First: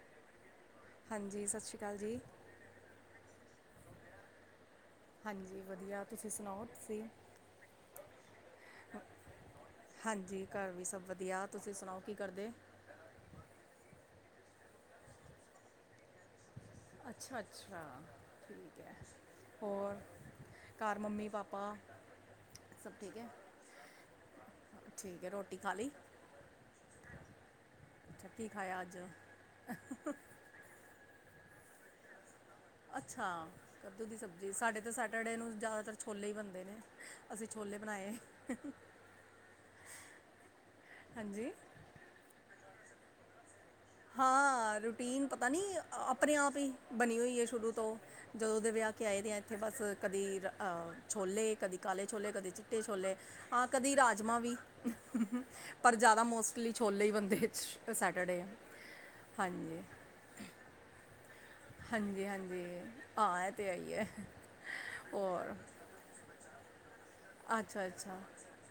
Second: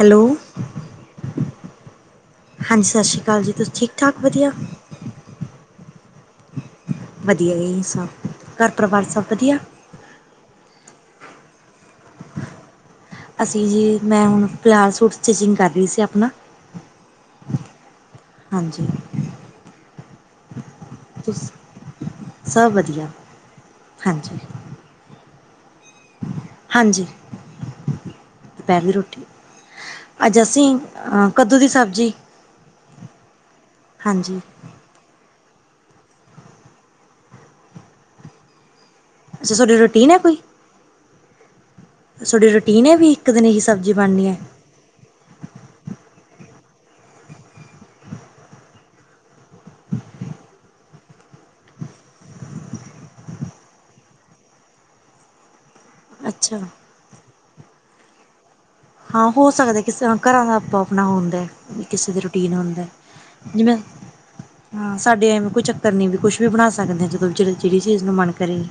Hello. ਹਾਂਜੀ ਸਾਸ਼ਰੀ ਕਾਲ ਜੀ। ਹਾਂਜੀ, ਸਾਸ਼ਰੀ ਕਾਲ ਜੀ ਤੁਸੀਂ ਠੀਕ-ਠਾਕ ਵਧੀਆ? ਹਾਂਜੀ ਵਧੀਆ, ਤੁਸੀਂ ਸੁਣਾਓ? ਤੁਸੀਂ ਵਧੀਆ ਇਹ ਸਭ, ਘਰ ਪਰਿਵਾਰ ਸਭ ਵਧੀਆ? ਹਾਂਜੀ, ਘਰ ਵੀ ਸਭ ਵਧੀਆ, ਤੁਸੀਂ ਸੁਣਾਓ ਕੀ ਕਰਦੇ? ਅਸੀਂ ਜੀ ਮੈਂ ਹੁਣ ਪਿਆਜ ਸੂਟ ਸਟਿਚਿੰਗ ਕਰ ਰੀ ਸੀ, ਆਪਣਾ। ਅੱਛਾ -ਅੱਛਾ ਠੀਕ ਹਾਂਜੀ ਹੈ ਹੋਰ ਘਰ, ਮੰਮੀ- ਤੁਸ ਪਾਪਾ ਸਭ ਠੀਕ ਹੈ ਹਾਂਜੀ। ਠੀਕ ਹੈ, ਰੋਟੀ ਖਾਲ ਲਈ ਹਾਂਜੀ, ਅੱਛਾ ਕੀ ਪਕਾ ਖਾਇਆ ਲੀ ਅੱਜ? ਰੋਟੀ ਅੱਜ ਅਸੀਂ, ਕੱਦੂ ਦੀ ਸਬਜ਼ੀ ਅੱਛਾ, ਕੱਦੂ ਦੀ ਹਾਂਜੀ ਸਬਜ਼ੀ ਸਾਡੇ ਤਾਂ ਸਾਡੇ ਕਟੜੇ ਨੂੰ ਜ਼ਿਆਦਾਤਰ, ਛੋਲੇ ਹੀ ਬਣਦੇ ਨੇ, ਅਸੀਂ ਛੋਲੇ ਬਣਾਏ ਅੱਛਾ, ਤੁਹਾਡੀ ਰੂਟੀਨ ਹੈ ਕੋਈ ਹਾਂਜੀ। ਤੁਹਾਡੀ ਰੂਟੀਨ ਹੈ ਵੀ, ਇੱਕ ਦਿਨ ਹੀ, ਸਬਜ਼ੀ ਬਣੀ ਹਾਂ, ਰੂਟੀਨ ਪਤਾ ਨਈ, ਆਪਣੇ -ਆਪ ਹੀ ਬਣੀ ਹੋਈ ਹੈ ਸ਼ੁਰੂ ਤੋਂ ਜਦੋਂ ਦੇ, ਵਿਆਹ ਕੇ ਆਏ ਦੇ ਆ ਇੱਥੇ, ਬਸ ਕਦੀ ਛੋਲੇ, ਕਦੇ ਕਾਲੇ ਛੋਲੇ, ਕਦੇ ਚਿੱਟੇ ਛੋਲੇ ਆਾਂ, ਕਦੀ ਰਾਜਮਾਂ ਵੀ ਪਰ ਜ਼ਿਆਦਾ, ਅੱਛਾ ਮੋਸਟਲੀ ਛੋਲੇ ਹੀ ਬੰਨਦੇ, ਸੈਟਰਡੇ ਹੈ। ਹਾਂ ਹੋ ਸਕਦਾ, ਕਿਸ ਘਰਾਂ ਦਾ ਆਪੋ- ਆਪਣਾ ਹੁੰਦਾ ਕਿਸੇ ਦੇ ਹਾਂਜੀ ਰੂਟੀਨ ਹਾਂਜੀ ਹੁੰਦਾ ਹਾਂ ਇਹ ਤੇ ਜਿਵੇਂ, ਆਈ ਹੈ ਹਾਂ ਸਾਡੇ ਐਵੇਂ ਔਰ ਕੋਈ ਚੱਕ ਕਰਨੀ ਵੀ, ਕੁਛ ਵੀ ਬਣਾ ਸਕਦੇ ਜਿਹੜੀ ਅੱਛਾ- ਚੀਜ਼ ਨੂੰ ਅੱਛਾ ਮਨ ਕਰੇ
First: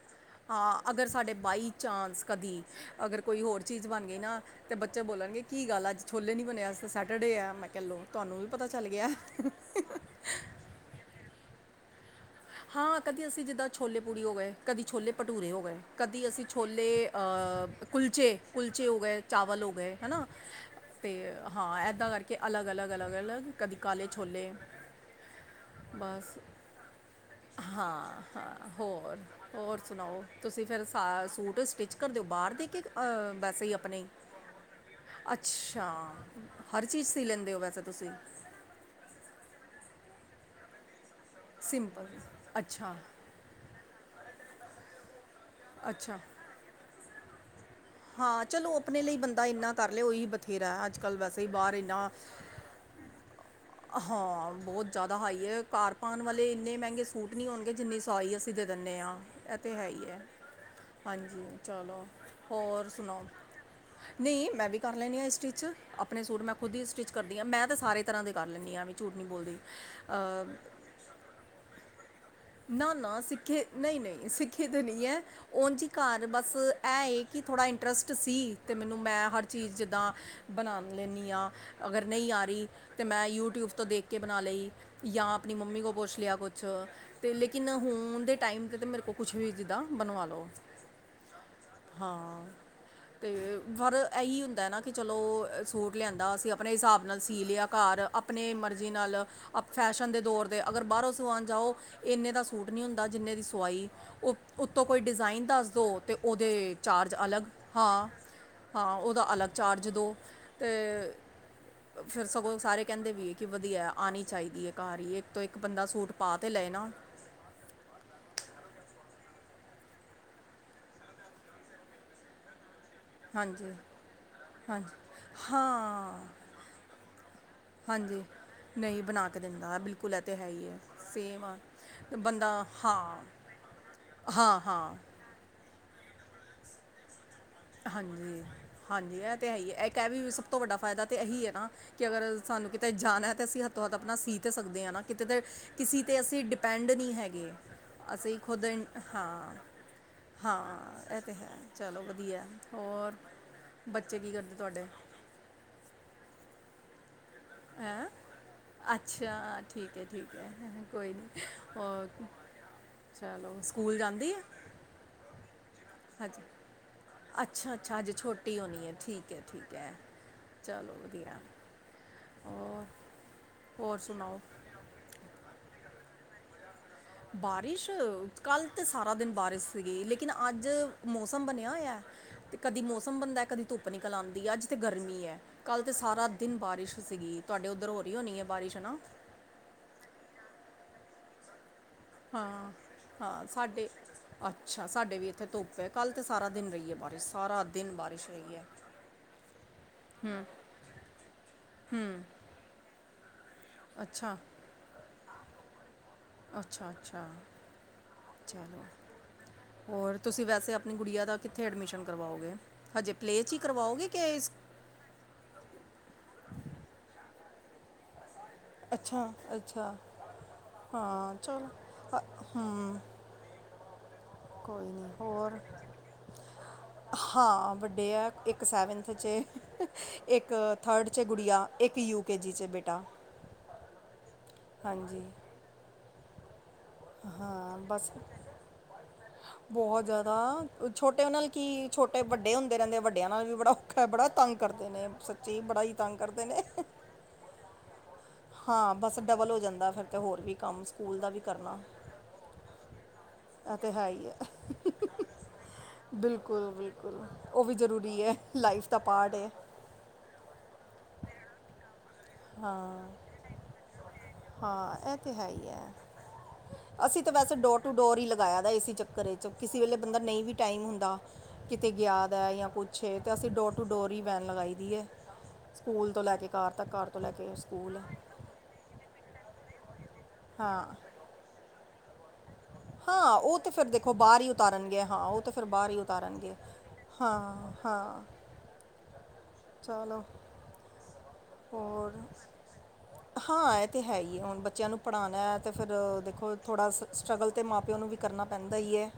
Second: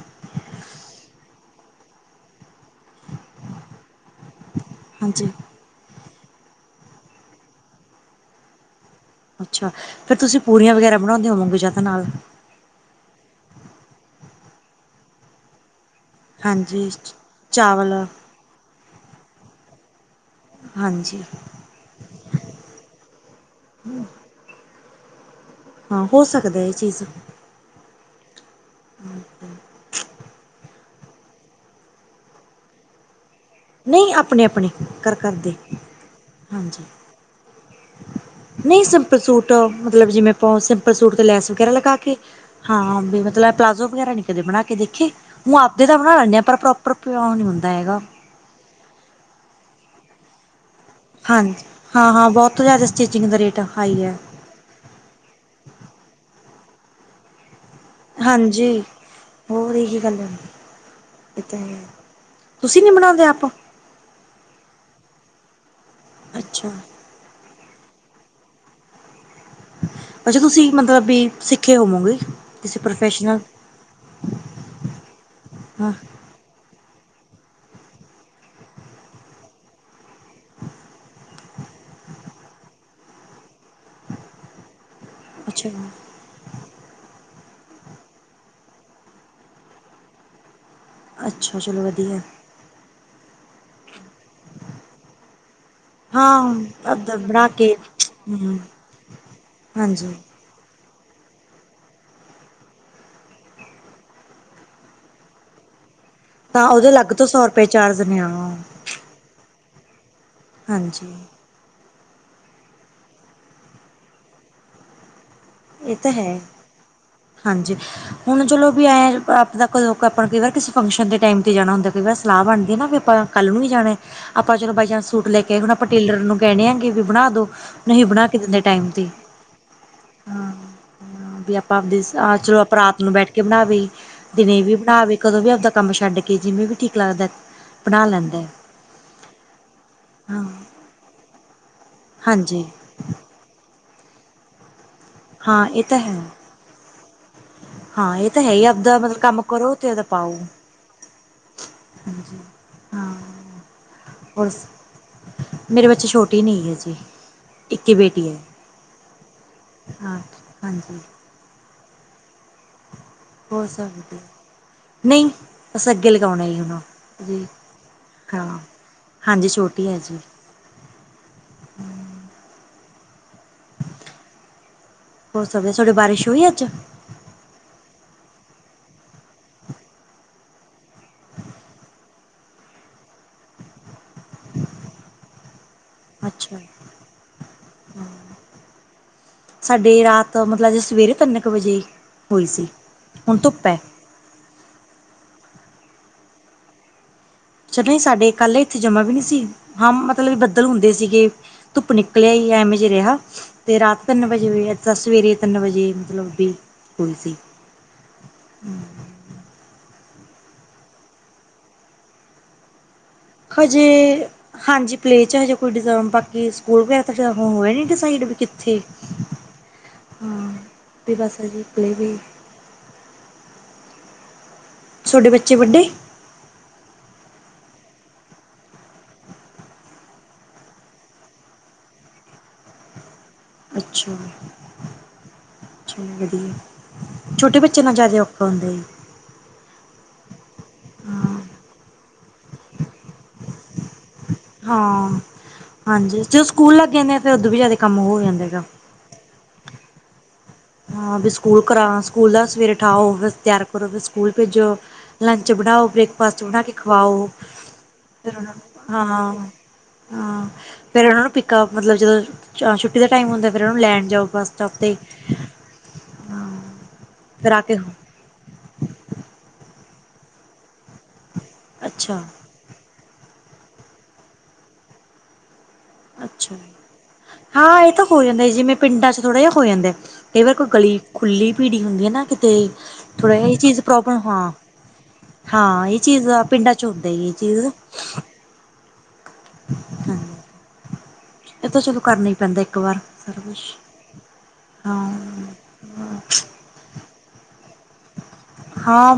ਹਾਂ ਅਗਰ ਸਾਡੇ, ਬਾਈ ਚਾਂਸ ਕਦੀ ਅਗਰ ਕੋਈ ਹੋਰ ਚੀਜ਼, ਬਣ ਗਈ ਨਾ ਅਤੇ ਬੱਚੇ ਹਾਂਜੀ ਬੋਲਣਗੇ, ਕੀ ਗੱਲ ਆ ਅੱਜ ਛੋਲੇ ਨਹੀਂ ਬਣੇ ਤਾਂ ਸੈਟਰਡੇ ਐ, ਮੈਂ ਕਹਿ ਲਓ ਤੁਹਾਨੂੰ, ਵੀ ਪਤਾ ਚੱਲ ਗਿਆ ਅੱਛਾ, ਫੇਿਰ ਤੁਸੀਂ ਪੂਰੀਆਂ ਵਗੈਰਾ ਬਣਾਉਂਦੇ, ਹੋਵੋਗੇ ਜਿਆਦਾ ਨਾਲ ਹਾਂ ਕਦੀ ਅਸੀਂ ਜਿੱਦਾਂ, ਛੋਲੇ ਪੂੜੀ ਹੋ ਗਏ, ਕਦੀ ਛੋਲੇ ਭਟੂਰੇ ਹੋ ਗਏ ਕਦੀ ਅਸੀਂ, ਛੋਲੇ ਹਾਂਜੀ ਚਾਵਲ ਕੁਲਚੇ- ਕੁਲਚੇ ਹੋ ਗਏ ਚਾਵਲ, ਹੋ ਗਏ ਹੈ ਨਾ ਤੇ, ਹਾਂਜੀ ਹਾਂ ਏਦਾਂ ਕਰਕੇ, ਅਲੱਗ -ਅਲੱਗ -ਅਲੱਗ ਅਲੱਗ, ਕਦੀ ਕਾਲੇ ਛੋਲੇ ਹਾਂ, ਹੋ ਬਸ ਸਕਦੇ ਇਹ ਚੀਜ਼ ਹਾਂ- ਹਾਂ ਹੋਰ -ਹੋਰ ਸੁਣਾਓ? ਤੁਸੀਂ ਫਿਰ ਸੂਟ ਸਟਿੱਚ ਕਰਦੇ ਓ, ਬਾਹਰ ਦੇ ਕੇ ਵੈਸੇ ਹੀ ਆਪਣੇ ਨਹੀਂ ਆਪਣੇ ਕਰ ਕਰਦੇ ਅੱਛਾ, ਹਾਂਜੀ ਹਰ ਚੀਜ਼ ਸੀ ਲੈਂਦੇ ਹੋ ਵੈਸੇ ਤੁਸੀਂ ਨਹੀਂ ਸਿੰਪਲ ਸੂਟ, ਮਤਲਬ ਜਿਵੇਂ ਪਾ ਸਿੰ ਪਰ ਸੂਟ ਤੇ ਲੈਸ ਵਗੈਰਾ ਲਗਾ ਸਿੰਪਲ ਕੇ, ਅੱਛਾ ਹਾਂ ਵੀ ਮਤਲਬ ਪਲਾਜ਼ੋ ਵਗੈਰਾ, ਨੀ ਕਦੇ ਬਣਾ ਕੇ ਦੇਖੇ ਹੂੰਮਾਪੇ ਤਾਂ ਬਣਾ, ਅੱਛਾ ਲੈਦੇ ਪਰ ਪ੍ਰੋਪਰ ਪਿਉ ਨਹੀਂ ਹੁੰਦਾ ਹੈਗਾ ਹਾਂ ਚਲੋ, ਆਪਣੇ ਲਈ ਬੰਦਾ ਇੰਨਾ ਕਰ ਲਏ, ਉਹੀ ਬਥੇਰਾ ਅੱਜ- ਕੱਲ੍ਹ ਵੈਸੇ ਹੀ ਹਾਂਜੀ ਬਾਹਰ ਇੰਨਾ ਹਾਂ ਹਾਂ ਬਹੁਤ ਜ਼ਿਆਦਾ, ਸਟਟੀਚਿੰਗ ਦਾ ਰੇਟ ਆ ਹਾਂ ਬਹੁਤ ਜ਼ਿਆਦਾ ਹਾਈ ਹੈ, ਘਰ ਪਾੳਣ ਵਾਲੇ ਇੰਨੇ ਮਹਿੰਗੇ ਸੂਟ ਨਹੀਂ, ਹੋਣਗੇ ਜਿੰਨੇ ਸਈ ਅਸੀਂ ਦੇ ਹਾਂਜੀ ਦਿੰਦੇ ਹਾਂ, ਇਹ ਹੋਰ ਤਾਂ ਹੈ ਇਹੀ ਹੀ ਹੈ ਗੱਲ ਇਹ ਹਾਂਜੀ, ਤਾਂ ਹੈ ਚਲੋ ਤੁਸੀਂ ਹੋਰ ਨੀ ਬਣਾਉਂਦੇ ਸੁਣਾਓ? ਆਪ ਨਈ ਮੈਂ ਵੀ ਕਰ ਲੈਂਣੀ ਹਾਂ ਇਹ ਸਟਿਚ, ਆਪਣੇ ਸੂਟ ਮੈਂ ਅੱਛਾ ਖੁਦ ਹੀ ਸਟਿਚ ਕਰਦੀ ਹਾਂ, ਮੈਂ ਤਾਂ ਸਾਰੇ ਤਰ੍ਹਾਂ ਦੇ ਕਰ ਲੈਣੀ ਆ ਐਵੇ, ਵੀ ਝੂਠ ਨਹੀਂ ਬੋਲਦੀ ਅੱਛਾ ਅ, ਤੁਸੀਂ, ਮਤਲਬ ਪੈਟ ਸਿੱਖੇ ਹੋਵੋਗੇ ਕਿਸੇ ਨਾ -ਨਾ ਪ੍ਰੋਫੈਸ਼ਨਲ ਸਿੱਖੇ ਨਹੀਂ -ਨਹੀਂ ਸਿੱਖੇ ਤਾਂ ਨਈ ਐ ਉਂਝ ਜੀ ਹਾਂ ਘਰ ਬਸ ਐਂ, ਇਹ ਕਿ ਥੋੜ੍ਹਾ ਇੰਟਰਸਟ ਸੀ, ਅਤੇ ਮੈਨੂੰ ਮੈਂ ਹਰ ਚੀਜ਼ ਜਿੱਦਾਂ ਬਣਾ ਲੈਦੀ ਹਾਂ, ਅਗਰ ਨਹੀਂ ਆ ਰਹੀ ਤਾਂ, ਮੈਂ ਯੂਟਿਊਵ ਤੋਂ ਦੇਖ ਕੇ ਬਣਾ ਲਈ ਜਾਂ, ਆਪਣੀ ਅੱਛਾ ਮੰਮੀ ਕੋ ਪੁੱਛ ਲਿਆ ਕੁਛ ਤੇ ਲੇਕਿਨ ਹੁਣ ਦੇ ਟਾਈਮ ' ਤੇ ਮੇਰੇ ਕੋਲ ਕੁਛ ਵੀ ਜਿੱਦਾਂ ਬਣਵਾ ਲੋ। ਅੱਛਾ ਚਲੋ ਵਧੀਆ ਹਾਂ, ਤੇ ਪਰ ਇਹੀ ਹੁੰਦਾ ਨਾ ਕਿ ਚਲੋ ਸੂਟ ਲਿਆਂਦਾ ਹਾਂ ਅਸੀਂ ਆਪਣੇ ਹਿਸਾਬ ਏਦਾਂ ਨਾਲ ਸੀ ਬਣਾ ਲਿਆ ਕੇ ਘਰ ਆਪਣੇ ਹਮ ਮਰਜ਼ੀ ਨਾਲ ਫੈਸ਼ਨ ਹਾਂਜੀ ਦੇ ਦੌਰ ਦੇ ਅਗਰ ਬਾਹਰੋਂ ਸਮਾਣ ਜਾਓ- ਇੰਨੇ ਦਾ ਸੂਟ ਨਹੀਂ ਹੁੰਦਾ ਜਿੰਨੇ ਦੀ ਸਵਾਈ, ਉਹ ਉੱਤੋਂ ਕੋਈ ਡਿਜ਼ਾਇਨ ਦੱਸ ਦੋ ਤੇ ਤਾਂ ਉਹਦੇ ਅਲੱਗ ਚਾਰਜ ਤੋਂ ਅਲਗ, ਸੌ ਰੁਪਏ ਚਾਰਜ ਹਾਂ। ਨੇ ਹਾਂ ਉਹਦਾ ਅਲਗ ਚਾਰਜ ਦੋ, ਤੇ ਹਾਂਜੀ ਫਿਰ ਸਗੋਂ ਸਾਰੇ ਕਹਿੰਦੇ ਵੀ ਹੈ ਕਿ ਵਧੀਆ ਆਣੀ ਚਾਹੀਦੀ ਹੈ ਘਰ ਤੋਂ ਇੱਕ ਬੰਦਾ ਇਹ ਸੂਟ ਪਾ ਹੈ ਤਾਂ ਲਏ ਨਾ। ਹਾਂਜੀ। ਹੁਣ ਚਲੋ ਵੀ ਐਂ ਆਪ ਆਪਾਂ ਕਈ ਵਾਰ ਕਿਸੇ ਫੰਕਸ਼ਨ ਦੇ ਟਾਈਮ ਤੇ ਜਾਣਾ ਹੁੰਦਾ ਕਈ ਵਾਰ ਸਲਾਹ ਬਣਦੀ ਨਾ ਆਪਾਂ ਕੱਲ੍ਹ ਨੂੰ ਵੀ ਹਾਂਜੀ ਜਾਣਾ, ਆਪਾਂ ਚਲੋ ਬਾਾਈ ਹਾਂਜੀ ਚਾਂਸ ਸੂਟ ਲੈ ਕੇ ਆਏ ਹੁਣ ਆਪਾਂ ਟੇਲਰ ਹਾਂ ਨੂੰ ਕਹਿਣੇ ਆ ਕਿ ਵੀ ਬਣਾ ਦੋ। ਨਹੀਂ ਹਾਂਜੀ ਬਣਾ ਕੇ ਦਿੰਦੇ ਟਾਈਮ ਨਹੀਂ ਤੇ। ਬਣਾ ਦਿੰਦਾ ਬਿਲਕੁਲ ਇਹ ਤੇ ਹੈ ਹਾਂ ਹੀ ਹੈ। ਸੇਮ ਵੀ ਆ ਆਪਾਂ ਆਵਦੇ ਹਾਂ ਬੰਦਾ ਚਲੋ ਆਪਾਂ ਰਾਤ ਨੂੰ ਹਾਂ ਬੈਠ ਕੇ ਬਣਾਵੇ, ਦਿਨ ਹਾਂ ਵੀ ਹਾਂ ਬਣਾਵੇ ਕਦੋਂ ਵੀ ਆਵਦਾ ਕੰਮ ਛੱਡ ਕੇ ਜਿਵੇਂ ਵੀ ਠੀਕ ਲੱਗਦਾ। ਬਣਾ ਲੈਂਦਾ ਹਾਂਜੀ, ਹਾਂਜੀ ਇਹ ਤੇ ਹੈ ਹੀ ਇਹ ਇਹ ਵੀ ਸਭ ਹਾਂ ਤੋਂ ਵੱਡਾ ਫਾਇਦਾ ਤੇ ਇਹੀ ਹੈ ਨਾ- ਕਿ ਅਗਰ ਹਾਂਜੀ ਸਨੂੰ ਕਿਤੇ ਜਾਣਾ ਹੈ ਤਾਂ ਅਸੀਂ ਹੱਥੋਂ ਹੱਥ ਆਪਣਾ ਸੀ ਤਾਂ ਸਕਦੇ ਹਾਂ ਨਾ ਕਿਤੇ ਤੇ ਹਾਂ ਇਹ ਤਾਂ ਕਿਸੀ ਤੇ ਹੈ ਅਸੀਂ ਡੀ- ਪੈਂਡ ਨੀ ਹੈਗੇ। ਹਾਂ ਇਹ ਅਸੀਂ ਤਾਂ ਹੈ ਹੀ ਖੁਦ ਆਪਦਾ ਮਤਲਬ ਕੰਮ ਹਾਂ, ਕਰੋ ਅਤੇ ਉਹਦਾ ਪਾਓ ਹਾਂ ਇਹ ਤੇ ਹੈ ਚਲੋ ਹਾਂਜੀ ਵਧੀਆ। ਹਾਂ ਹੋਰ ਬੱਚੇ ਕੀ ਹੋਰ ਕਰਦੇ ਤੁਹਾਡੇ? ਮੇਰੇ ਬੱਚੇ ਛੋਟੀ ਨਹੀਂ ਹੈ ਨਹੀਂ ਅਜੇ। ਹੈਂ, ਅੱਛਾ ਠੀਕ ਹੈ ਹਾਂ ਠੀਕ ਹੈ ਹਾਂਜੀ ਕੋਈ ਨਹੀਂ ਓਕੇ ਹੋ ਸਕਦੀ, ਨਹੀਂ। ਬਸ ਅੱਗੇ ਅੱਛਾ ਲਗਾਉਣਾ ਜੀ ਹਨੂੰ, ਜੀ ਅੱਛਾ ਅੱਛਾ ਅਜੇ ਹਾਂ ਛੋਟੀ ਹੋਣੀ ਹੈ ਠੀਕ ਹੈ ਹਾਂਜੀ ਠੀਕ ਛੋਟੀ ਹੈ ਜੀ। ਚਲੋ ਵਧੀਆ। ਹੋਰ, ਹੋਰ ਸੁਣਾਓ। ਹੋ ਸਕਦੇ ਤੁਹਾਡੇ ਬਾਰਿਸ਼ ਹੋਈ ਅੱਜ? ਬਾਰਿਸ਼ ਕੱਲ੍ਹ ਤਾਂ ਸਾਰਾ ਦਿਨ ਬਾਰਿਸ਼ ਸੀਗੀ ਲੇਕਿਨ ਅੱਜ ਮੌਸਮ ਬਣਿਆ ਹੋਇਆ। ਤੇ ਕਦੀ ਮੌਸਮ ਬੰਦਾ ਕਦੀ ਧੁੱਪ ਨਿਕਲ ਆਉਂਦੀ ਹੈ ਅੱਜ ਤੇ ਗਰਮੀ ਐ। ਕੱਲ੍ਹ ਤੇ ਸਾਰਾ ਦਿਨ ਅੱਛਾ ਬਾਰਿਸ਼ ਸੀਗੀ ਤੁਹਾਡੇ ਉੱਧਰ ਹੋ ਰਹੀ ਹੋਣੀ ਹੈ ਬਾਰਿਸ਼ ਹਨਾ। ਸਾਡੇ ਰਾਤ ਮਤਲਬ ਅੱਜ ਸਵੇਰੇ ਤਿੰਨ ਕੁ ਵਜੇ ਹੋਈ ਸੀ ਹਾਂ, ਹੁਣ ਹਾਂ ਧੁੱਪ ਹੈ ਸਾਡੇ- ਅੱਛਾ ਸਾਡੇ ਵੀ ਇੱਥੇ ਧੁੱਪ ਹੈ ਕੱਲ੍ਹ ਤਾਂ ਸਾਰਾ ਦਿਨ ਰਹੀ ਏ ਬਾਰਿਸ਼। ਸਾਰਾ ਅੱਛਾ ਦਿਨ ਨਹੀਂ ਬਾਰਿਸ਼ ਸਾਡੇ ਰਹੀ ਕੱਲ ਹੈ ਇੱਥੇ ਜਮਾ ਵੀ ਨਹੀਂ ਸੀ, ਹਾਂ ਮਤਲਬ ਬੱਦਲ ਹੁੰਦੇ ਸੀਗੇ। ਧੁੱਪ ਨਿਕਲ ਆਈ ਐਮੇ ਜੇ ਰਿਹਾ। ਤੇ ਰਾਤ ਤਿੰਨ ਅੱਛਾ ਵਜੇ ਹੋਈ ਦੇ ਸਵੇਰੇ ਤਿੰਨ ਵੱਜੇ ਮਤਲਬ ਵੀ ਅੱਛਾ ਹੋਈ ਅੱਛਾ ਸੀ। ਚਲੋ, ਹੋਰ ਤੁਸੀਂ ਵੈਸੇ ਆਪਣੀ ਗੁੜੀਆ ਦਾ ਕਿੱਥੇ ਐਡਮਿਸ਼ਨ ਕਰਵਾਓਗੇ? ਹਜੇ ਪਲੇ 'ਚ ਹੀ ਕਰਵਾਓਗੇ ਕਿ ਇਸ ਪਲੇ 'ਚ ਹਜੇ ਕੋਈ ਡੀਜ਼ਇਮ ਬਾਕੀ ਸਕੂਲ ਵਗੈਰਾ ਤਾਂ ਹੁਣ ਹੋਇਆ ਨੀ ਡਿਸਾਈਡ ਵੀ ਕਿ ਅੱਛਾ ਅੱਛਾ, ਵੀ ਹਾਂ ਬਸ ਹਜੇ ਚਲੋ ਪਲੇਅ ਵੀ ਹੂੰ। ਕੋਈ ਨੀ, ਤੁਹਾਡੇ ਬੱਚੇ ਹੋਰ। ਵੱਡੇ ਹਾਂ ਵੱਡੇ ਐ ਇੱਕ ਸੈਵਨਥ 'ਚ ਏ, ਇੱਕ ਥਰਡ 'ਚ ਏ ਗੁਡੀਆਂ, ਇੱਕ ਯੂ ਕੇ ਜੀ 'ਚ ਏ ਬੇਟਾ। ਅੱਛਾ, ਹਾਂਜੀ ਅੱਛਾ ਵਧੀਆ। ਛੋਟੇ ਹਾਂ ਬੱਚੇ ਨਾਲ ਬਸ ਜ਼ਿਆਦਾ ਔਖਾ ਹੁੰਦਾ ਹੈ। ਬਹੁਤ ਜ਼ਿਆਦਾ ਛੋਟੇ ਉਹ ਹਾਂ ਨਾਲ ਕੀ ਛੋਟੇ ਵੱਡੇ ਹੁੰਦੇ ਰਹਿੰਦੇ ਆ, ਵਡੇ ਵਡਿਆਂ ਨਾਲ ਵੀ ਬੜਾ ਔਖਾ ਹੈ। ਬੜਾ ਤੰਗ ਕਰਦੇ ਨੇ ਹਾਂ ਸੱਚੀ ਬੜਾ ਹੀ ਤੰਗ ਕਰਦੇ ਨੇ। ਫੇਰ ਉਦੋਂ ਵੀ ਜਿਆਦਾ ਕੰਮ ਹੋ ਗਿਆ। ਹਾਂ ਬਸ ਡਬਲ ਹੋ ਜਾਂਦਾ, ਫਿਰ ਤੇ ਹੋਰ ਵੀ। ਕੰਮ ਹਾਂ, ਵੀ ਦਾ ਸਕੂਲ ਕਰਨਾ ਕਰਾਂ ਸਕੂਲ ਦਾ ਸਵੇਰੇ ਉਠਾਓ ਤਿਆਰ ਇਹ ਕਰੋ। ਤੇ ਫਿਰ ਹੈ ਹੀ ਸਕੂਲ ਹੈ ਭੇਜੋ ਲੰਚ ਬਣਾਓ ਬ੍ਰੇਕਫਾਸਟ ਬਣਾ ਬਿਲਕੁਲ ਕੇ ਖਵਾਓ। ਫਿਰ ਉਹਨਾਂ ਨੂੰ ਤਪਾਡੇ ਹਾਂ ਹਾਂ, ਫਿਰ ਉਹਨਾਂ ਨੂੰ ਪਿੱਕਾ ਮਤਲਬ ਜਦੋਂ ਛੁੱਟੀ ਦਾ ਹਾਂ ਟਾਈਮ ਹੁੰਦਾ। ਫਿਰ ਉਹਨੂੰ ਲੈਣ ਜਾਓ ਬੱਸ ਸਟਾਪ ਤੇ ਹਾਂ ਇਹ ਹੈ ਅਸੀਂ ਤਾਂ ਫਿਰ ਵੈਸੇ ਆ ਕੇ ਡੋਰ ਟੂ ਡੋਰ ਹੀ ਲਾਇਆ ਤਾਂ, ਇਸੇ ਚੱਕਰ ਚ ਕਿਸੇ ਵੇਲੇ ਬੰਦਾ ਨਹੀਂ ਵੀ ਟਾਈਮ ਹੁੰਦਾ, ਕਿਤੇ ਅੱਛਾ ਗਿਆ ਦਾ ਜਾਂ ਕੁਛ ਛੇ ਤੇ ਅਸੀਂ ਡੋਰ ਟੂ ਡੋਰ ਹੀ ਵੈਨ ਲਗਾਈ ਦੀ ਹੈ। ਸਕੂਲ ਤੋਂ ਲੈ ਕੇ ਅੱਛਾ ਕਾਰ ਤੱਕ ਘਰ ਤੋਂ ਲੈ ਕੇ ਹਾਂ, ਇਹ ਸਕੂਲ ਤਾਂ ਹੋ ਜਾਂਦਾ ਜਿਵੇਂ ਪਿੰਡਾਂ ਚ ਥੋੜ੍ਹਾ ਜਿਹਾ ਹੋ ਜਾਂਦਾ ਕਈ ਵਾਰ ਕੋਈ ਹਾਂ ਗਲੀ ਖੁੱਲੀ ਪੀੜੀ ਹੁੰਦੀ ਨਾ। ਤੇ ਥੋੜਾ ਹਾਂ ਇਹ ਉਹ ਤੇ ਚੀਜ਼ ਫਿਰ ਦੇਖੋ ਪ੍ਰੋਬਲਮ ਬਾਹਰ ਹੀ ਹਾਂ। ਉਤਾਰਨਗੇ ਹਾਂ ਉਹ ਤੇ ਫਿਰ ਹਾਂ ਬਾਹਰ ਹੀ ਇਹ ਚੀਜ਼ ਉਤਾਰਨਗੇ ਪਿੰਡਾਂ ਚ ਚੁਦ ਜ ਹਾਂ ਚੀਜ਼ ਨੂੰ ਹਾਂ ਚਲੋ ਇਹ ਤਾਂ ਚਲੋ ਹੋਰ, ਕਰਨਾ ਹੀ ਪੈਂਦਾ ਇੱਕ ਵਾਰ ਸਾਰਾ ਕੁਛ ਹਾਂ ਇਹ ਤੇ ਹੈ ਹੀ ਹੁਣ ਬੱਚਿਆਂ ਨੂੰ ਹਾਂ ਪੜ੍ਹਾਉਣਾ ਹੈ। ਤੇ ਫਿਰ ਦੇਖੋ ਥੋੜ੍ਹਾ ਸਟਰਗਲ ਅਤੇ ਮਾਂ ਪਿਓ ਨੂੰ ਵੀ ਕਰਨਾ ਪੈਂਦਾ। ਹੀ ਹੈ ਹਾਂ,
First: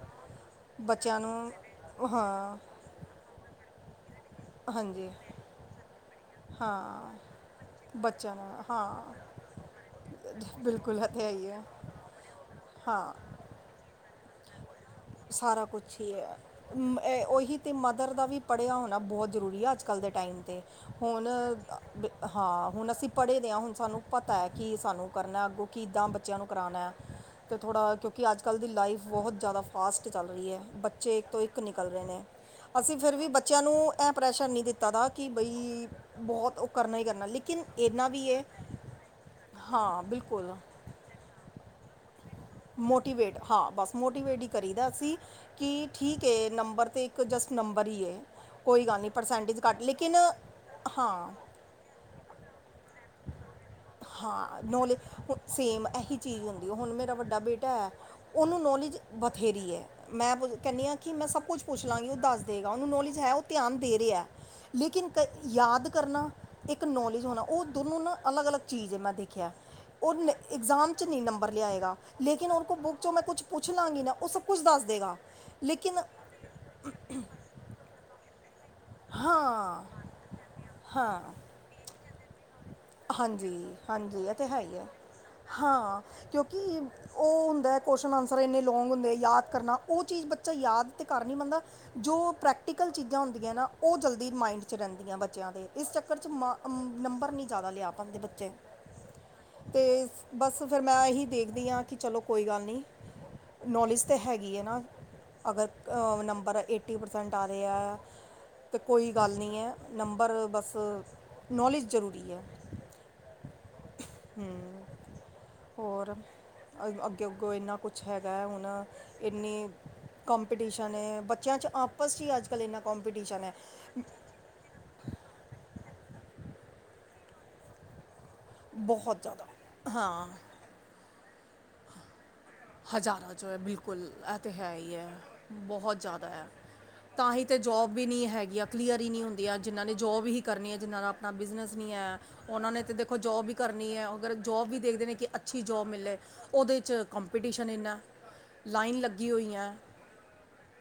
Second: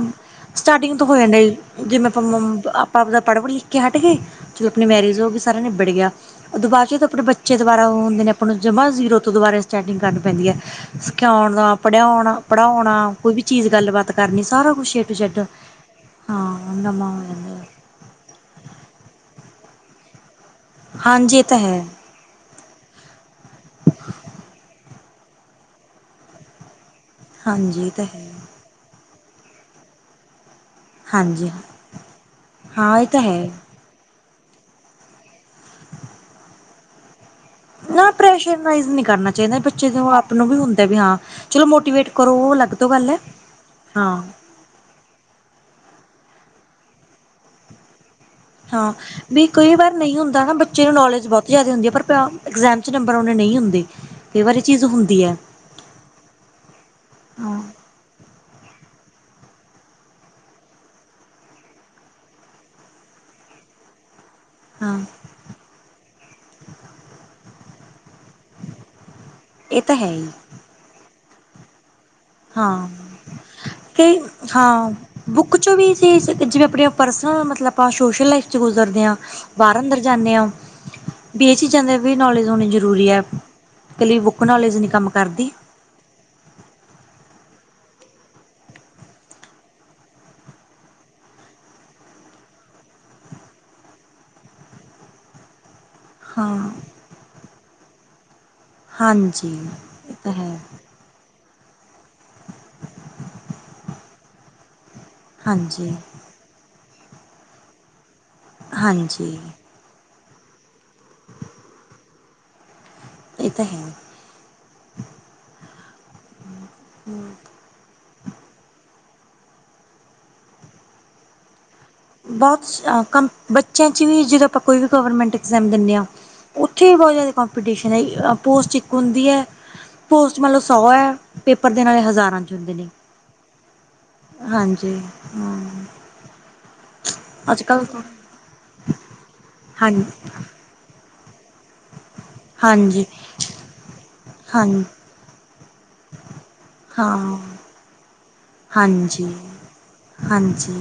ਸਟਾਰਟਿੰਗ ਤੋਂ ਹੋ ਬੱਚਿਆਂ ਜਾਂਦਾ ਨੂੰ ਜੀ ਜਿਵੇਂ ਆਪਾਂ ਹਾਂ ਆਪ ਆਪਦਾ ਪੜ੍ਹਵੀਏ। ਹਟ ਗਏ। ਚਲੋ ਆਪਣੀ ਹਾਂਜੀ ਮੈਰਿਜ ਹੋ ਗਈ ਸਾਰਾ ਨਿਬੜ ਗਿਆ ਉਦੋਂ ਬਾਅਦ ਚ ਹਾਂ ਆਪਣੇ ਬੱਚੇ ਦੁਬਾਰਾ ਉਹ ਹੁੰਦੇ ਨੇ ਬੱਚਿਆਂ ਆਪਾਂ ਨੂੰ ਜਮ੍ਹਾਂ ਹਾਂ ਜ਼ੀਰੋ ਤੋਂ ਦੁਬਾਰਾ ਸਟਾਰਟਿੰਗ ਕਰਨੀ ਪੈਂਦੀ ਹੈ। ਬਿਲਕੁਲ ਇਹ ਤਾਂ ਹੈ ਹੀ ਸਿਖਾਉਣ ਹੈ ਦਾ ਪੜ੍ਹਿਆਉਣਾ ਹਾਂ ਪੜ੍ਹਾਉਣਾ ਕੋਈ ਵੀ ਚੀਜ਼ ਗੱਲਬਾਤ ਕਰਨੀ ਸਾਰਾ ਕੁਛ ਏ ਟੂ ਜੈਡ ਸਾਰਾ ਕੁਛ ਹੀ ਹੈ। ਹਾਂ ਨਵਾਂ ਹੋ ਉਹੀ ਜਾਂਦਾ ਤੇ ਮਦਰ ਦਾ ਵੀ ਪੜ੍ਹਿਆ ਹੋਣਾ ਬਹੁਤ ਜ਼ਰੂਰੀ ਆ। ਅੱਜ ਕੱਲ੍ਹ ਦੇ ਟਾਈਮ 'ਤੇ ਹੁਣ ਹਾਂਜੀ ਇਹ ਤਾਂ ਹੈ ਹਾਂ, ਹੁਣ ਅਸੀਂ ਪੜ੍ਹੇ ਦੇ ਹਾਂ। ਹੁਣ ਸਾਨੂੰ ਪਤਾ ਹੈ ਕਿ ਸਾਨੂੰ ਕਰਨਾ ਅੱਗੋਂ ਕੀ ਕਿੱਦਾਂ ਬੱਚਿਆਂ ਨੂੰ ਕਰਾਉਣਾ। ਅਤੇ ਹਾਂਜੀ ਇਹ ਥੋੜ੍ਹਾ ਤਾਂ ਹੈ ਕਿਉਂਕਿ ਅੱਜ ਕੱਲ੍ਹ ਦੀ ਲਾਈਫ ਬਹੁਤ ਜ਼ਿਆਦਾ ਫਾਸਟ ਚੱਲ ਰਹੀ ਹੈ। ਬੱਚੇ ਇੱਕ ਤੋਂ ਹਾਂਜੀ ਇੱਕ ਨਿਕਲ ਰਹੇ ਨੇ। ਅਸੀਂ ਹਾਂ ਇਹ ਫਿਰ ਤਾਂ ਵੀ ਹੈ ਬੱਚਿਆਂ ਨੂੰ ਪ੍ਰੈਸ਼ਰ ਨਹੀਂ ਦਿੱਤਾ‌। ਕਿ ਬਈ ਬਹੁਤ ਉਹ ਕਰਨਾ ਹੀ ਕਰਨਾ। ਲੇਕਿਨ ਇੰਨਾ ਨਾ ਵੀ ਹੈ ਪ੍ਰੈਸ਼ਈਜ਼ ਨਹੀਂ ਕਰਨਾ ਚਾਹੀਦਾ। ਬੱਚੇ ਹਾਂ ਆਪ ਨੂੰ ਬਿਲਕੁਲ ਵੀ ਹੁੰਦਾ ਵੀ ਹਾਂ। ਚਲੋ, ਮੋਟੀਵੇਟ ਕਰੋ। ਉਹ ਅੱਲਗ ਤੋਂ ਗੱਲ ਹੈ। ਮੋਟੀਵੇਟ ਹਾਂ, ਬਸ ਮੋਟੀਵੇਟ ਹੀ ਕਰੀਦਾ ਅਸੀਂ ਕਿ ਠੀਕ ਹੈ। ਨੰਬਰ ' ਇੱਕ ਜਸਟ ਨੰਬਰ ਹੀ ਕੋਈ ਹਾਂ, ਗੱਲ ਨਹੀਂ ਵੀ ਪਰਸੈਂਟੇਜ ਕਈ ਘੱਟ ਵਾਰ ਨਹੀਂ ਲੇਕਿਨ ਹੁੰਦਾ ਹਨ ਨਾ ਬੱਚੇ ਨੂੰ ਨੌਲੇਜ ਹਾਂ ਬਹੁਤ ਜ਼ਿਆਦਾ ਹੁੰਦੀ ਹੈ। ਪਰ ਇਗਜ਼ਾਮ 'ਚ ਨੰਬਰ ਆਉਣੇ ਨਹੀਂ ਹੁੰਦੇ। ਕਈ ਵਾਰ ਹਾਂ ਇਹ ਚੀਜ਼ ਨੌਲੇਜ ਹੁੰਦੀ ਹੈ। ਸੇਮ, ਇਹੀ ਚੀਜ਼ ਹੁੰਦੀ‌। ਉਹ ਹੁਣ ਮੇਰਾ ਵੱਡਾ ਹਾਂ ਬੇਟਾ ਹੈ। ਉਹਨੂੰ ਨੌਲੇਜ ਬਥੇਰੀ ਹੈ। ਮੈਂ ਕਹਿੰਦੀ ਹਾਂ। ਕਿ ਮੈਂ ਸਭ ਕੁਝ ਪੁੱਛ ਲਾਂਗੀ ਉਹ ਦੱਸ ਦੇਵੇਗਾ ਉਹਨੂੰ ਨੌਲੇਜ ਹੈ। ਉਹ ਧਿਆਨ ਦੇ ਰਿਹਾ। ਹਾਂ ਲੇਕਿਨ ਯਾਦ ਕਰਨਾ, ਇੱਕ ਨੌਲੇਜ ਹੋਣਾ ਉਹ ਦੋਨੋਂ ਨਾ ਅਲੱਗ-ਅਲਗ ਚੀਜ਼ ਹੈ। ਮੈਂ ਦੇਖਿਆ। ਇਹ ਤਾਂ ਹੈ ਉਹ ਹੀ ਇਗਜ਼ਾਮ ' ਨਹੀਂ ਨੰਬਰ ਲਿਆਏਗਾ। ਲੇਕਿਨ, ਉਹ ਕੋ ਹਾਂ ਬੁੱਕ ਜੋ ਮੈਂ ਕੁਛ ਪੁੱਛ ਲਾਂਗੀ ਨਾ ਕਈ ਉਹ ਸਭ ਕੁਛ ਦੱਸ ਦੇਗਾ। ਲੇਕਿਨ ਅਤੇ, ਜਿਵੇਂ ਆਪਣੇ ਆਪ ਪਰਸਨਲ ਮਤਲਬ ਆਪਾਂ ਸੋਸ਼ਲ ਲਾਈਫ 'ਚ ਗੁਜ਼ਰਦੇ ਹਾਂ ਬਾਹਰ ਅੰਦਰ ਜਾਂਦੇ ਹਾਂ। ਹਾਂ ਵੀ ਚੀਜ਼ਾਂ ਦੇ ਵੀ ਨੌਲੇਜ ਹੋਣੀ ਜ਼ਰੂਰੀ ਹੈ। ਹਾਂਜੀ ਇਕ ਲਈ ਹਾਂਜੀ ਇਹ ਬੁੱਕ ਤੇ ਹੈ ਹੀ ਨੌਲੇਜ ਹੈ ਨਹੀਂ ਕੰਮ ਕਰਦੀ ਹਾਂ। ਕਿਉਂਕਿ ਉਹ ਹੁੰਦਾ ਕੋਸ਼ਨ ਆਨਸਰ ਇੰਨੇ ਲੋਂਂਗ ਹੁੰਦੇ ਯਾਦ ਕਰਨਾ। ਉਹ ਚੀਜ਼ ਬੱਚਾ ਯਾਦ ਤੇ ਕਰ ਨੀ ਪਾਂਦਾ ਜੋ ਪ੍ਰੈਕਟੀਕਲ ਚੀਜ਼ਾਂ ਹੁੰ ਦੀਆਂ ਉਹ ਜਲਦੀ ਮਾਈੰਡ ਚ ਰਹਿੰਦੀਆਂ ਬੱਚਿਆਂ ਦੇ ਇਸ ਚੱਕਰ ਚ ਹਾਂ ਮਾਂ ਮ ਨੰਬਰ ਨ੍ਹੀਂ ਜ਼ਿਆਦਾ ਲਿਆ ਪਾਂਦੇ ਬੱਚੇ ਹਾਂਜੀ ਤੇ ਇਹ ਤਾਂ ਹੈ ਬਸ ਫੇਰ ਮੈਂ ਇਹੀ ਦੇਖਦੀ ਆਂ ਕਿ ਚਲੋ ਕੋਈ ਗੱਲ ਨਈਂ, ਨੌਲੇਜ ਤਾਂ ਹੈਗੀ ਹੈ ਨਾ ਅਗਰ ਹਾਂਜੀ ਅ ਨੰਬਰ ਏਟੀ ਪਰਸੈਂਟ ਆਰੇ ਐ ਤੇ ਕੋਈ ਗੱਲ ਹਾਂਜੀ ਨੀ ਐਂ, ਨੰਬਰ ਬਸ ਨੌਲੇਜ ਜ਼ਰੂਰੀ ਐ। ਇਹ ਤਾ ਹੈ। ਹਂ, ਹੋਰ ਅੱਗੇ ਅੱਗੋਂ ਇੰਨਾ ਕੁਛ ਕੁਛ ਹੈਗਾ ਹੁਣ ਇੰਨੀ ਕੰਪੀਟੀਸ਼ਨ ਏ ਬੱਚਿਆਂ ਚ ਆਪ ਆਪਸ ਚੀ ਅੱਜ-ਕੱਲ ਇੰਨਾ ਕੰ ਮ ਬੱਚਿਆਂ ਚ ਵੀ ਜਿਦਾ ਪਾਂ ਕੋਈ ਵੀ ਗਵਰਮੈਂਟ ਐਗਜ਼ਾਮ ਦਿੰਣੇ ਆਂ, ਉੱਥੇ ਵੀ ਬਹੁਤ ਜ਼ਿਆਦਾ ਕੰਪੀਟੀਸ਼ਨ ਐ। ਅਪ ਪੋਸਟ ਇੱਕ ਬਹੁਤ ਹੁੰਦੀ ਏ, ਜ਼ਿਆਦਾ ਹਾਂ ਪੋਸਟ ਮਤਲਬ ਸੌ ਐ, ਪੇਪਰ ਦੇਣ ਵਾਲੇ ਹਜ਼ਾਰਾਂ ਚ ਹੁੰਦੇ ਨੇ। ਹਜ਼ਾਰਾ ਚੋ ਹੈ ਬਿਲਕੁਲ ਇਹ ਤਾਂ ਹੈ ਈ ਹਾਂਜੀ ਐ ਹਾਂ ਬਹੁਤ ਜ਼ਿਆਦਾ ਐ। ਤਾਂ ਹੀ ਤੇ ਅੱਜ ਕੱਲ੍ਹ ਜੋਬ ਵੀ ਨ੍ਹੀਂ ਹੈਗੀਆਂ, ਕਲੀਅਰ ਈ ਨਈਂ ਹੁੰਦੀਆਂ ਜਿਹਨ੍ਹਾਂ ਹਾਂ ਨੇ ਜੋਬ ਹੀ ਕਰਨੀ ਐ, ਜਿੰਨਾ ਦਾ ਆਪਣਾ ਬਿਜ਼ਨਸ ਨਈਂ ਹੈ ਉਹਨਾਂ ਨੇ ਤਾਂ ਹਾਂਜੀ ਦੇਖੋ ਜੋਬ ਹੀ ਕਰਨੀ ਐ, ਅਗਰ ਹਾਂ ਜੋਬ ਵੀ ਦੇਖਦੇ ਨੇ ਕਿ ਅੱਛੀ ਜੋਬ ਮਿਲੇ ਉਹਦੇ ਚ ਕੰਪ ਹਾਂ ਕੰਪਟੀਸ਼ਨ ਇਨਾ ਲਾਈਨ ਲੱਗੀ ਹਾਂਜੀ ਹੋਈਆਂ। ਹਾਂਜੀ,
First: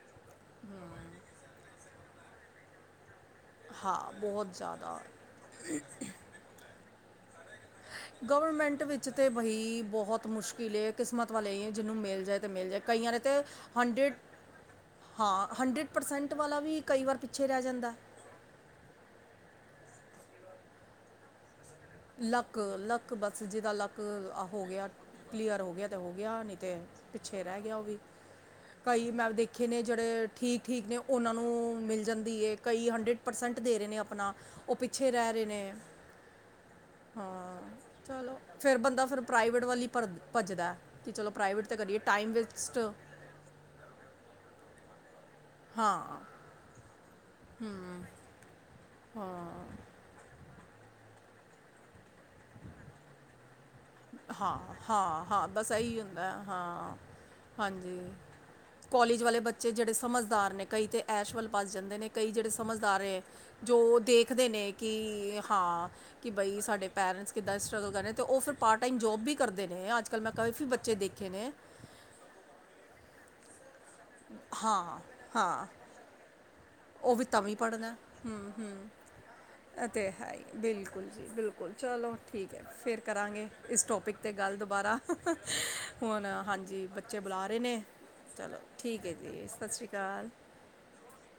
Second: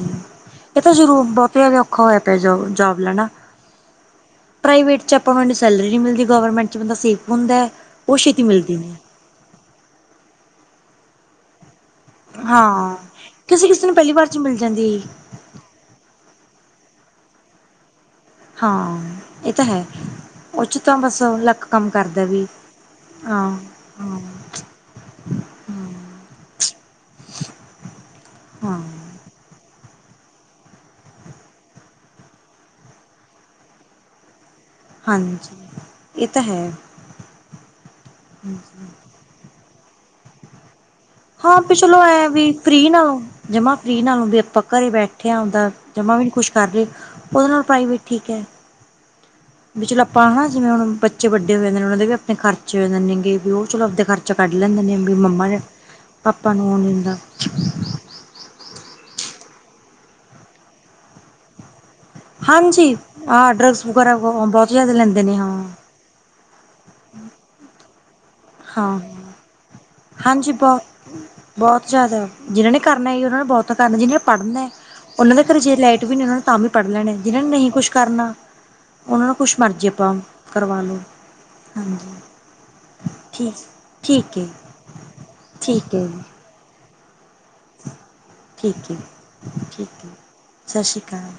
ਇਹ ਤਾਂ ਜ਼ਰੂਰ ਬਹੁਤਆ ਦਾ ਔਖਾ ਹੋਇਆ ਪਿਆ ਜੋ ਜੋਬ ਲੈਣਾ। ਹਾਂ ਬਹੁਤ ਜ਼ਿਆਦਾ ਪ੍ਰਾਈਵੇਟ ਚ ਆਪਾਂ ਨੂੰ ਏਨੀ ਸੈਲਰੀ ਨੀ ਮਿਲਦੀ ਗਵਰਮੈਂਟ ਚ ਬੰਦਾ ਸੇਫ ਹੁੰਦਾ ਉਹ ਛੇਤੀ ਮਿਲਦੀ ਗਵਰਮੈਂਟ ਨਹੀਂ ਵਿੱਚ ਤਾਂ ਬਹੀ ਬਹੁਤ ਮੁਸ਼ਕਿਲ ਐ ਕਿਸਮਤ ਵਾਲੇ ਜਿਹਨੂੰ ਮਿਲ ਤਾਂ ਮਿਲ ਜਾਏ ਹਾਂ ਕਈਆਂ ਦੇ ਤੇ ਕਿਸੇ ਕਿਸੇ ਨੂੰ ਪਹਿਲੀ ਹੰਡਰੇਡ ਵਾਰ 'ਚ ਮਿਲ ਜਾਂਦੀ ਹਾਂ ਹੰਡਰੇਡ ਪਰਸੈਂਟ ਵਾਲਾ ਵੀ ਕਈ ਵਾਰ ਪਿੱਛੇ ਰਹਿ ਜਾਂਦਾ। ਹਾਂ ਇਹ ਤਾਂ ਹੈ ਉਹਚ ਤਾਂ ਬਸ ਲ ਲੱਕ ਲੱਕ ਬੱਸ ਜਿਹਦਾ ਲੱਕ ਹਾਂ ਅਹ ਹੋ ਗਿਆ, ਕਲੀਅਰ ਹੋ ਗਿਆ ਤੇ ਹੋ ਗਿਆ ਨਈਂ ਤੇ ਪਿੱਛੇ ਰਹਿ ਗਿਆ ਉਹ ਵੀ। ਹਾਂ ਕਈ ਮੈਂ ਦੇਖੇ ਨੇ ਜਿਹੜੇ ਠੀਕ ਠੀਕ ਨੇ ਉਹਨਾਂ ਨੂੰ ਮਿਲ ਜਾਂਦੀ ਐ ਕਈ ਹੰਡਰੇਡ ਪਰਸੈਂਟ ਦੇ ਰਹੇ ਨੇ ਆਪਣਾ। ਉਹ ਪਿੱਛੇ ਰਹਿ ਰਹੇ ਹਾਂਜੀ, ਨੇ ਇਹ ਤਾਂ ਹੈ। ਹਾਂ ਚਲੋ, ਫੇਰ ਬੰਦਾ ਫੇਰ ਪ੍ਰਾਈਵੇਟ ਵਲ ਹੀ ਭ ਭੱਜਦਾ। ਕਿ ਚਲੋ ਹਾਂ ਪ੍ਰਾਈਵੇਟ ਤੇ ਕਰੀਏ ਪਿਛਲੋ ਟਾਈਮ ਏਵੀ ਫਰੀ ਵੇਸਟ ਨਾ ਜਮਾ ਫਰੀ ਨਾਲੋ ਵੀ ਆਪਾਂ ਘਰੇ ਬੈਠੇਆਂ ਆਪਦਾ ਹਾਂ ਜਮਾ ਵੀ ਨੀ ਕੁਛ ਕਰ ਰਹੇ ਉਹਦੇ ਨਾਲ ਪ੍ਰਾਈਵੇਟ ਠੀਕ ਐ। ਹਾਂ। ਵੀ ਚਲੋ ਆਪਾਂ ਹਨਾ ਜਿਵੇਂ ਹੁਣ ਬੱਚੇ ਵੱਡੇ ਹੋਏ ਜਾਂਦੇ ਨੇ, ਉਹਨਾਂ ਦੇ ਵੀ ਆਪਣੇ ਖਰਚੇ ਹੋ ਜਾਂਦੇ ਨੇਗੇ ਵੀ ਉਹ ਚਲੋ ਆਪਦੇ ਖਰਚੇ ਚ ਕੱਢ ਹਾਂ ਲੈਂਦੇ ਨੇ ਵੀ ਹਾਂ ਹਾਂ ਮੰਮਾ ਨੇ ਬਸ ਇਹੀ ਹੁੰਦਾ ਹੈ, ਪਾਪਾ ਹਾਂ ਨੂੰ [unintelligible] ਹਾਂਜੀ, ਕੋਲਜ ਵਾਲੇ ਬੱਚੇ ਜਿਹੜੇ ਸਮਝਦਾਰ ਨੇ ਕਈ ਤੇ ਐਸ਼ ਵੱਲ [unintelligible] ਜਾਂਦੇ ਨੇ ਕਈ ਜਿਹੜੇ ਹਾਂਜੀ ਸਮਝਦਾਰ ਐ, ਆਹ ਡਰੱਗਸ ਜੋ ਵਗੈਰਾ ਦੇਖਦੇ ਬਹੁਤ ਨੇ ਜ਼ਿਆਦਾ ਲੈਂਦੇ ਨੇ ਕਿ ਹਾਂ ਕਿ ਬਈ ਸਾਡੇ ਪੇਰੈਂਟਸ ਕਿੱਦਾਂ ਸਟਰਗਲ ਕਰ ਰਹੇ ਨੇ ਤੇ ਉਹ ਫਿਰ ਪਾਰਟ ਟਾਈਮ ਹਾਂ ਜੋਬ ਵੀ ਕਰਦੇ ਨੇ ਅੱਜ-ਕੱਲ੍ਹ ਮੈਂ ਹਾਂਜੀ ਕਾਫੀ ਬਹੁਤ ਬੱਚੇ ਦੇਖੇ ਨੇ। ਬਹੁਤ ਜ਼ਿਆਦਾ ਜਿਹਨਾਂ ਨੇ ਕਰਨਾ ਉਹਨਾਂ ਨੇ ਬਹੁਤਾ ਕਰਨਾ ਜਿਹਨਾਂ ਨੇ ਪੜ੍ਹਨਾ ਹਾਂ ਉਹਨਾਂ ਦੇ ਘਰ ਹਾਂ ਜੇ ਲਾਈਟ ਵੀ ਨਈਂ ਉਹਨਾਂ ਨੂੰ ਤਾਂ ਵੀ ਪੜ੍ਹ ਉਹ ਲੈਣੇ ਵੀ ਜਿਹਨਾਂ ਨੇ ਤਾਂਵੀਂ ਨਹੀਂ ਕੁਛ ਪੜ੍ਹਨਾ ਕਰਨਾ ਹਂ, ਹਂ। ਉਹਨਾਂ ਨੂੰ ਕੁਛ ਇਹ ਮਰਜ਼ੀ ਤੇ ਆਪਾਂ ਹੈ ਹੀ ਕਰਵਾ ਲਉ ਬਿਲਕੁਲ ਜੀ ਬਿਲਕੁਲ ਹਾਂਜੀ ਚਲੋ ਠੀਕ ਐ, ਫੇਰ ਕਰਾਂਗੇ ਠੀਕ ਇਸ ਟੋਪਿਕ ਤੇ ਠੀਕ ਹੈ ਗੱਲ ਦੁਬਾਰਾ ਠੀਕ ਹੈ ਜੀ ਹੁਣ ਹਾਂਜੀ ਬ ਬੱਚੇ ਬੁਲਾ ਰਹੇ ਨੇ, ਚਲੋ ਠੀਕ ਐਜੀ ਸਤਿ ਸ਼੍ਰੀ ਠੀਕ ਹੈ ਅਕਾਲ। ਸਤਿ ਸ਼੍ਰੀ ਅਕਾਲ।